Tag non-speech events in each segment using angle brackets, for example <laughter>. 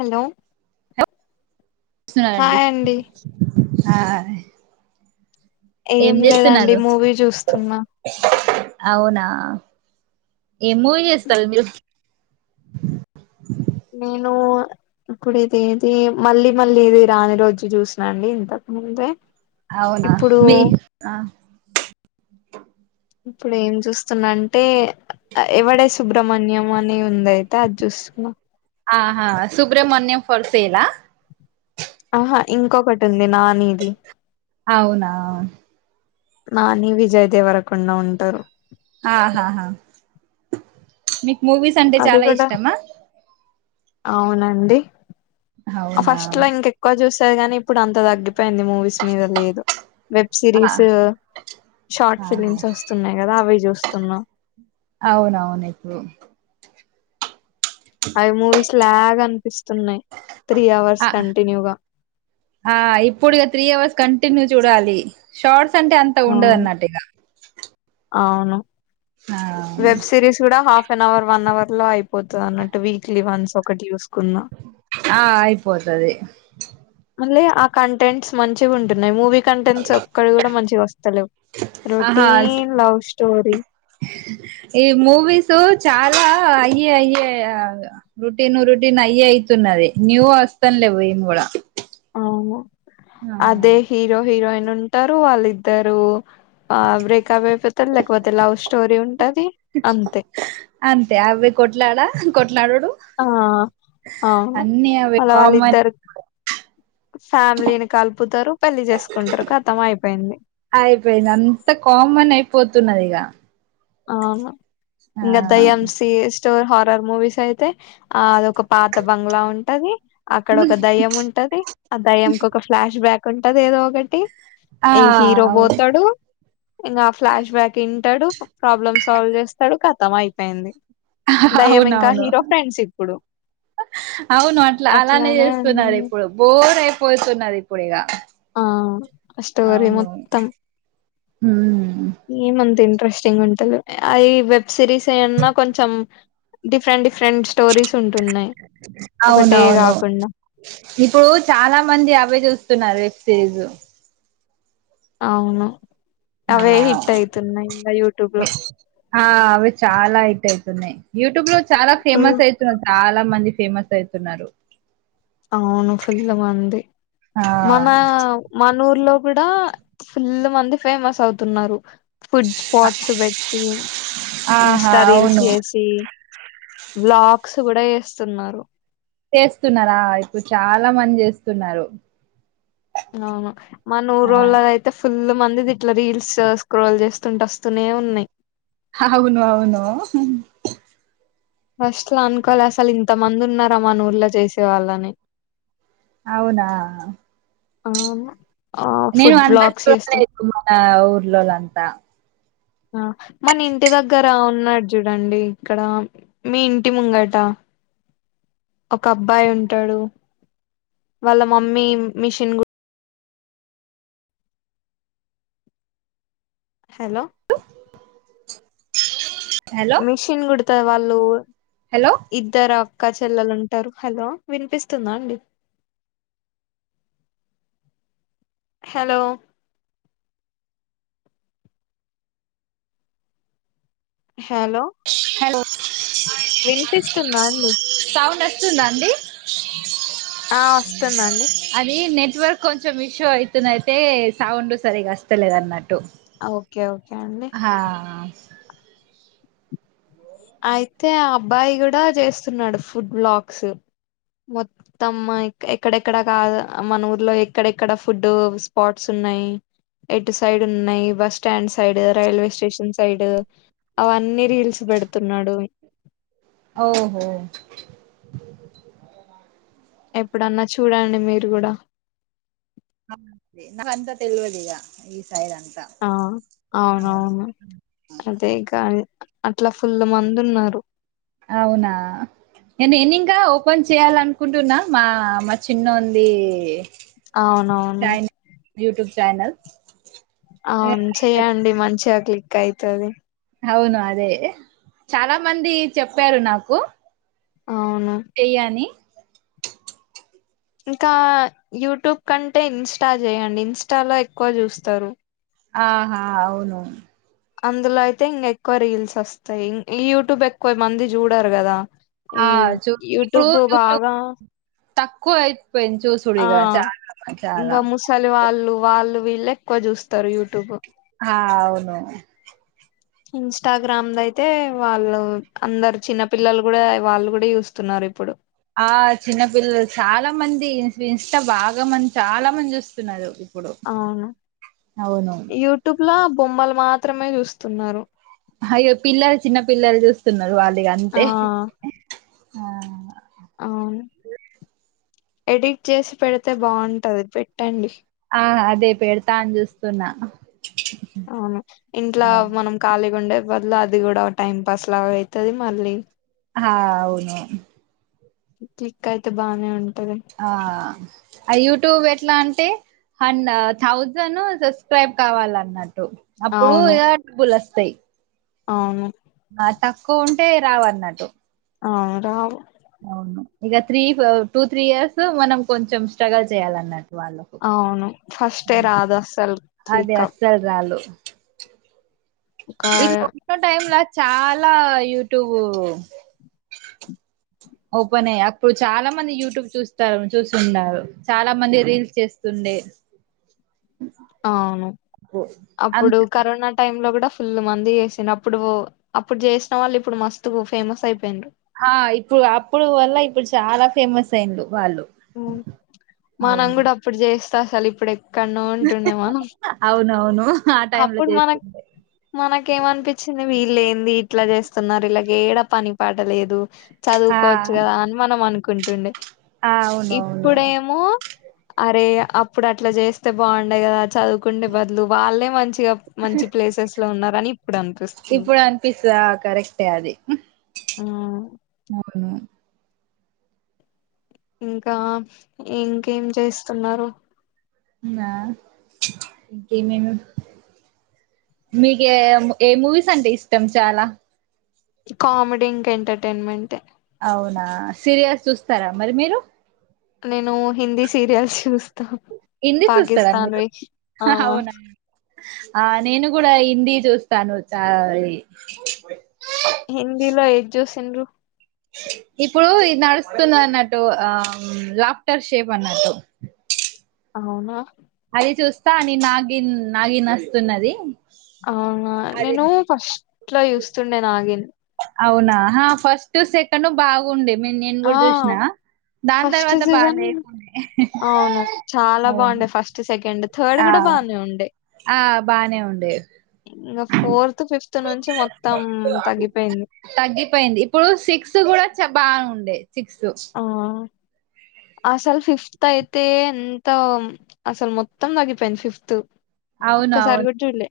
Hello స్తున్నాను అండి ఆ ఏం లేదండి చేస్తున్నారు మూవీ చూస్తున్నా అవునా ఏ మూవి చూస్తారు మీరు నేను ఇప్పుడు ఇది ఏది మళ్ళీ మళ్ళీ ఇది రాని రోజు చూసినా అండి ఇంత ముందే అవునా ఇప్పుడు మీ ఆ ఇప్పుడు ఏం చూస్తున్నా అంటే ఎవడే సు సుబ్రహ్మణ్యం అనే ఉందయితే అది చూసున్నా ఆహా సుబ్రమణ్యం ఫర్ సేల ఆహా ఇంకొకటి ఉంది నానిది అవునా నాని విజయ్ దేవరకుండా ఉంటారు ఆహాహా మీకు మూవీస్ అంటే అది చాలా కూడా ఇష్టమా అవునండి అవునా ఫస్ట్ లో ఇంక ఎక్కువ చూసేరు కాని ఇప్పుడు అంత తగ్గి పోయింది మూవీస్ మీద లేదు వెబ్ ఆ సిరీస్ షార్ట్ ఆహా ఫిలిమ్స్ వస్తున్నాయి కదా అవి చూస్తున్నా అవునవును <unintelligible> అ మూవీస్ లాగ్ అనిపిస్ ఇప్పుడు ఇగ త్రీ అవర్స్ క టిన్యూ చూడాలి షార్ట్స్ అంటే అంత ఉండదు అవును అన్నట్టు ఇగా అవును వెబ్ సిరీస్ కూడా half one hour one hour లో అయిపోతుంది అన్నట్టు వీక్లీ వన్స్ ఒకటి చెస్ ఆ అయ్యిపోతది మళ్ళీ ఆ కంటెంట్స్ మంచిగా ఉంటున్నాయి మూవీ కంటెంట్స్ ఒక్కటి కూడా మంచిగా వస్ ఆహా రోటీన్ ఈ మూవీస్ చాలా అయ్యే అయ్యే రుటీన్ రుటీన్ అయ్యే అయితున్నది న్యూ వ <unintelligible> ఏం కూడా అవును ఆ అదే హీరో హీరోయిన్ ఉంటారు వాళ్ళిద్దరు ఆ బ్రేక అప్ అయిపోతారు లేకుపోతే లవ్ స్టోరీ ఉ అంతే అవ్వే కొట్లాడా ఆ అవును అన్ని అవి అలా వాళ్ళ కామన్ ఇద్దరు ఫ్యామిలీని కలుపుతారు పెళ్లి చేసుకుంటారు కతం అయిపోయింది పోతున్నది ఇగా అవును ఇంకా దెయ్యం సి స్టోర్ హారర్ మూవీస్ అయితే ఆ అదొక పాత బంగ్లా ఉంటది అక్కడ ఒక దయ్యం ఉంటది ఆ దయ్యం కి ఒక ఫ్లాష్ బ్యాక్ ఉంటది ఏదో ఒకటి ఆ ఈ హీరో పోతాడు ఇంకా ఫ్లాష్ బ్యాక్ వింటాడు ప్రాబ్లమ్ సాల్వ్ చేస్తాడు కతం అయిపోయింది దయ్యం ఇంకా అవునవును హీరో ఫ్రెండ్స్ ఇప్పుడు అవును అట్లా అలానే అట్లానే చేస్తున్నారు ఉంటుంది ఇప్పుడు బోర్ అయిపోతున్నాది ఇప్పుడు ఇక ఆ స్టోరీ మొత్తం ఏం అంత ఇంటెస్టింగ్ ఉంటంది అ వెబ్ సిరీస్ ఏన్నా కొంచెం డిఫరెంట్ ఫెరెంట్ స్టోరీస్ ఉంటున్నాయి ఒకటే అవునవును కాకుండా ఇప్పుడు చాలా మంది అవే చూస్తున్నారు తేజు అవును ఆ అవే హిట్ అయ్యితున్నాయి ఇక యూ ట్యూబ్ లో ఆ అవి చాలా హిట్ అయ్యితున్నాయి యూ ట్యూబ్ లో చాలా ఫేమస్ అయ్యితున్నా చాలా మంది ఫేమస్ <unintelligible> తున్నారు అవును ఫుల్ల మంది ఆ మన మన ఊరులో కూడా ఫుల్ మంది ఫేమస్ అవుతున్నారు ఫుడ్ స్పాట్స్ పెట్టి ఆహా ఇంస్టా రీల్స్ అవును చేసి వోల్గాస్ కూడా చేస్తున్నారు చేస్తున్నారా ఇప్పుడు చాలా మంది చేస్తున్నారు అవును మన ఆ ఊరొలది అయితే ఫుల్ మంది ఇట్ల రీల్స్ స్క్రోల్ చేస్తుంట వస్తూనే ఉన్నాయి అవును అవును ఫస్ట్ లో అనుకోల అసలు ఇంత మంది ఉన్నారా మాన ఊర్లో చేసే వాళ్ళని అవునా ఆవునా నేను అంతా చూడలేదు మన ఊర్లో అంతా ఆ మన ఇంటి దగ్గర ఉన్నాడు చూడండి ఇక్కడ మీ ఇంటి ముంగట అ ఒక అబ్బాయి ఉంటాడు వాళ్ళ మమ్మీ మిషన్ గు హలో హలో మెషిన్ గుడతారు వాళ్ళు హలో ఇద్దర క్ అక్క చెల్లలుంటారు హలో వినిపిస్తుందా అండి హలో హలో హలో వినిపిస్తుందా అండి స్తుందా అండి ఆ వస్తుందండి ఇట్వర్క్ కొంచెం ఇషో అవుతుంది అయితే సౌండ్ సరిగ్గా వస్తలేదు అన్నట్టు టు ఓకే ఓకే అండి హా అ అయితే ఆ అబ్బాయి కూడా చేస్తున్నాడు ఫుడ్ బ్లాగ్స్ మొత్తం ఎక్కడెక్కడ కాదు మన ఊర్లో ఎక్కడెక్కడ ఫుడ్ స్పాట్స్ ఉన్ ఉన్నాయి ఎటు సైడ్ ఉన్నాయి bus stand side railway station side అవన్నీ రీల్స్ పెడ్ అ <inaudible> ఓహో ఎప్పుడన్నా చూడండి మీరు కూడా నా అంతా తెలివదుగా ఇగ ఆ అవునవును అదే గా అవునా నే ను ఎనింగ్ ఇంకా ఓపెన్ చేయాలనుకుంటున్నా మా మా చిన్నోన్ ది అవునవును యట్యూబ్ చానల్ అవును చెయ్యండి మంచిగా క్లిక్ అయితది అవును అదే చాలా మంది చెప్పారు నాకు అవును చెయ్యి అనీ ఇంకా యూట్యూబ్ కంటే ఇంస్టా చేయండి ఇంస్టాలో ఎక్కువ చూస్తారు ఆహా అవును అందులో అయితే ఇంగ ఎక్కువ రీల్స్ వస్తాయి యూట్యూబ్ ఎక్కువ మంది చూడారు కదా ఆ ఈ వ్ చూ ఇప్పుడు యూట్యూబ్ యూట్యూబ్ బాగా తక్కువ య్ ఆ ఇంగ ముసలి వాళ్ళు వాళ్ళు వీళ్ళు ఎక్కువ జూ స్తారు యూట్యూబ్ ఆ అవును ఇన్స్టాగ్రామ్ ద అయితే వాళ్ళు అందరు చిన్నపిల్లలు కూడా వాళ్ళు కూడా చూస్తున్నార్ మరి ఇప్పుడు ఆ చిన్నపిల్లలు చాలా మంది ఇన్ ఇంస్టా బాగా మంది చాలా మంది చూస్తున్నారు ఇప్పుడు అవును అవును యూట్యూబ్ లో బొమ్మలు మాత్రమే చూస్తున్నారు అయ్యో పిల్లలు చిన్న పిల్లలు చూస్తున్నారు వాళ్ ఆ గంతే ఆ అవును ఎడిట్ చేసి పెడితే బాగుంటది పెట్టండి ఆ అదే పెడతా అని చూస్తున్నా అవును ఇంట్లా అవును మనం ఖాళీగా ఉండే వల్ల అది కూడా ఒక టైం పాస్ లాగా అయ్ తది మళ్ళీ ఆ అవును క్లిక్ అయితే బానే ఉన్ ఆ ఆ యూట్యూబ్ ఎట్లా అంటే హన్ థౌజండ్ సబ్స్క్రైబ్ కావాలన్నట్ ట్టు అప్పుడు అవును ఇగ బ్బులు వస్తాయ్ అవును ఆ తక్కువ ఉంటే రావ అన్నట్టు అ రావు అవును ఇక త్రీ టూ త్రీ ఇయర్స్ మనం కొంచెం స్ట్రగుల్ చేయాలన్నట్టు వాళ్లకు అవును ఫస్టే రాదు అస్సలు అది క్లిక్ అప్ అసలు రాలు ఒక ఇ కొంచెం టైమ్లా చాలా యూట్యూబ్ ఓపెన్ అయ్య అప్పుడు చాలా మంది యూట్యూబ్ చూస్తారు చూస్తున్నారు చాలా మంది రీల్స్ చేస్తుండే అవును అంత అప్పుడు కరోనా టైమ్ లో కూడా ఫుల్ మంది చేసి అప్పుడు అప్పుడు చేసిన వాళ్ళు ఇప్పుడు మస్తు ఫేమస్ అయిపోయిరు ఆ ఇప్పుడు అప్పుడు వల్ల ఇప్పుడు చాలా ఫేమస్ అయింలు మానం కూడా అప్పుడు చేస్తా అసలు ఇప్పుడు ఎక్కడనో ఉంటుండే మన అవునవును ఆ టైమ్ లో అప్పుడు మన చేస్తుండే మన ఇ ఏమనిపించింది వీళ్ళు ఏంది ఇట్లా చేస్తున్నారు ఇలాగ ఏడా పని పాటలేదు ఆ చదువుకోవచ్చు కదా అని మనం అనుకుంటుండే ఆ అవునవును ఇప్పుడేమో అరే అప్పుడు అట్లా చేస్తే బాగుండయి కదా చదువుకుంటే బదులు వాళ్ళే మంచి మంచిగా మంచి ప్లేసెస్ లో ఉన్నారని ఇప్పుడు అనిపిస్తుంది ఇప్పుడు అనిపిస్తా కరెక్టే అది ఉమ్, అవును ఇంకా ఇంకేం చేస్తున్నారు నా ఇక మ మీక ఏ మూవీస్ అంటే ఇష్టం చాలా కామెడీ ఇంకా ఎంటర్టైన్మెంట్ అవునా సీరియస్ చూస్తారా మరి మీరు నేను హిందీ సీరియల్స్ చూ హిందీ చూస్తారా మీరు ఆ అవునా ఆ నేను కూడా హిందీ చూస్తాను చాల హిందీలో ఏది చూసింలు అ ఇప్పుడు ఇది నడుస్తుంది అన్నట్టు ఆ లాఫ్టర్ షేప్ అన్నట్టు అవునా అది చూస్తా న నాగిన్ నాగిన్ వస్తున్నది అవునా అది నేను ఫస్ట్ లో చూస్తుండే నాగిన్ అవునా ఫస్ట్ సెకండ్ బాగుండే నేను ఆ కూడా చూసిన దాని ఫస్ట్ తర్వాత సీజన్ బాగాలేపోనే అవును చాలా బాగుండే ఫస్ట్ సెకండ్ థర్డ్ ఆ కూడా బానే ఆ బనే ఉండ ఇంకా ఫోర్త్ ఫిఫ్త్ నుంచి మొత్తం తగ్గిపోయింది తగ్గిపోయింది ఇప్పుడు సిక్స్ కూడా బాగుండే సిక్స్ ఆ అ అసలు ఫిఫ్త్ అయితే ఎంత అసలు మొత్తం తగ్గిపోయింది ఫిఫ్త్ అవును ఒక్కసారి అవును కూడా చూడలే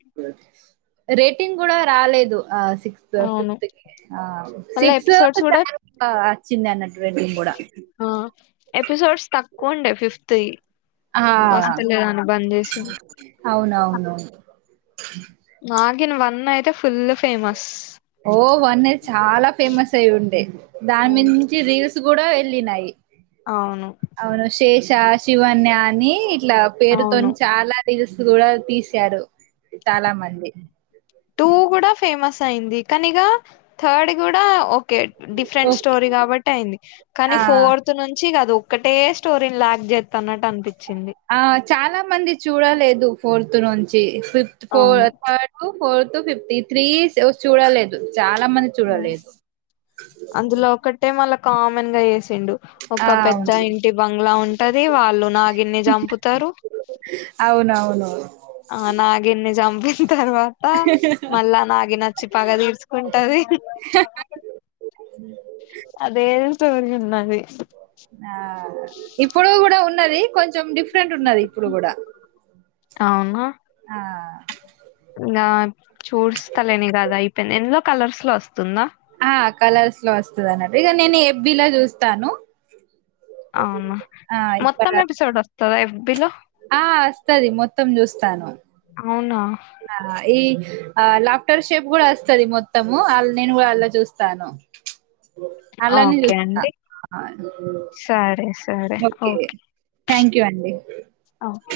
రేటింగ్ కూడా రాలేదు సిక్స్త్ అవును ఫిఫ్త్ ఆ మళ్ళా సిక్స్ ఎపిసోడ్స్ కూడా చాల వచ్చింది అన్నటువంటి కూడా ఆ ఎపిసోడ్స్ తక్కువ ఉండే ఫిఫ్త్ ఆ వస్తలేదని బంద్ చేసిండ్రు అవునవునువును నాగిన్ వన్ అయితే ఫుల్ ఫేమస్ ఓవన్నీ చాలా ఫేమస్ అయి ఉండే దాని అవును మంచి రీవస్ కూడా వెళ్ళినాయి అవును అవును శేష శివన్ అని ఇట్లా పేరుతో అవును చాలా రిల్స్ కూడా తీసారు చాలా మంది టూ కూడా ఫేమస్ అయింది కనిగా థర్డ్ కూడా కె డిఫరెంట్ ఓకే. స్టోరీ కాబట్టి అయింది కానీ ఆ! ఫోర్త్ నుంచి కదు ఒకటే స్టోరీని లాక్ చెత్తాన్నట్టు అనిపిత్ ఆ చాలా మంది చూడలేదు ఫోర్త్ నుంచి ఫిఫ్త్ ఫోర్ అవును థర్డ్ ఫోర్త్ ఫిఫ్త్ ఈ త్రీ చూడలేదు చాలా మంది చూడలేదు అందులో ఒకటే మళ్ళా కామన్ గా వేసి సిండు ఆ ఒక పెద్ద అవును ఇంటి బంగ్లా ఉంటది వాళ్ళు నాగిన్ని చంపుతారు అవునవును ఆ నాగిన్ని జంపి తర్వాత మళ్ళా నాగిన్ నచ్చి పగ తీర్చుకుంటది అదే స్టోరీ ఉన్నాది ఆ ఇప్పుడు కూడా ఉన్నది కొంచం కొంచెం డిఫరెంట్ ఉన్నది ఇప్పుడు కూడా అవునా చూడస్తలేని కదా ఈ పెన్ ఎంద్లో కలర్స్ లో వస్తుందా ఇగ నేను ఎఫ్ బిలా చూస్తాను అవునా ఆ ఇక్కడ మొత్తం ఎపిసోడ్ వస్తద ఎఫ్ బి లో ఆ వస్తది మొత్తం చూస్తాను అవునా ఈ ఆ లాఫ్టర్ షేప్ కూడా వస్తది మొత్తము వాళ్ నేను కూడా అళ్లా చూస్తాను అలాని ఓకే చూస్తా అండి సరే సరే ఓకే థ్యాంక్ యూ అండి ఓకే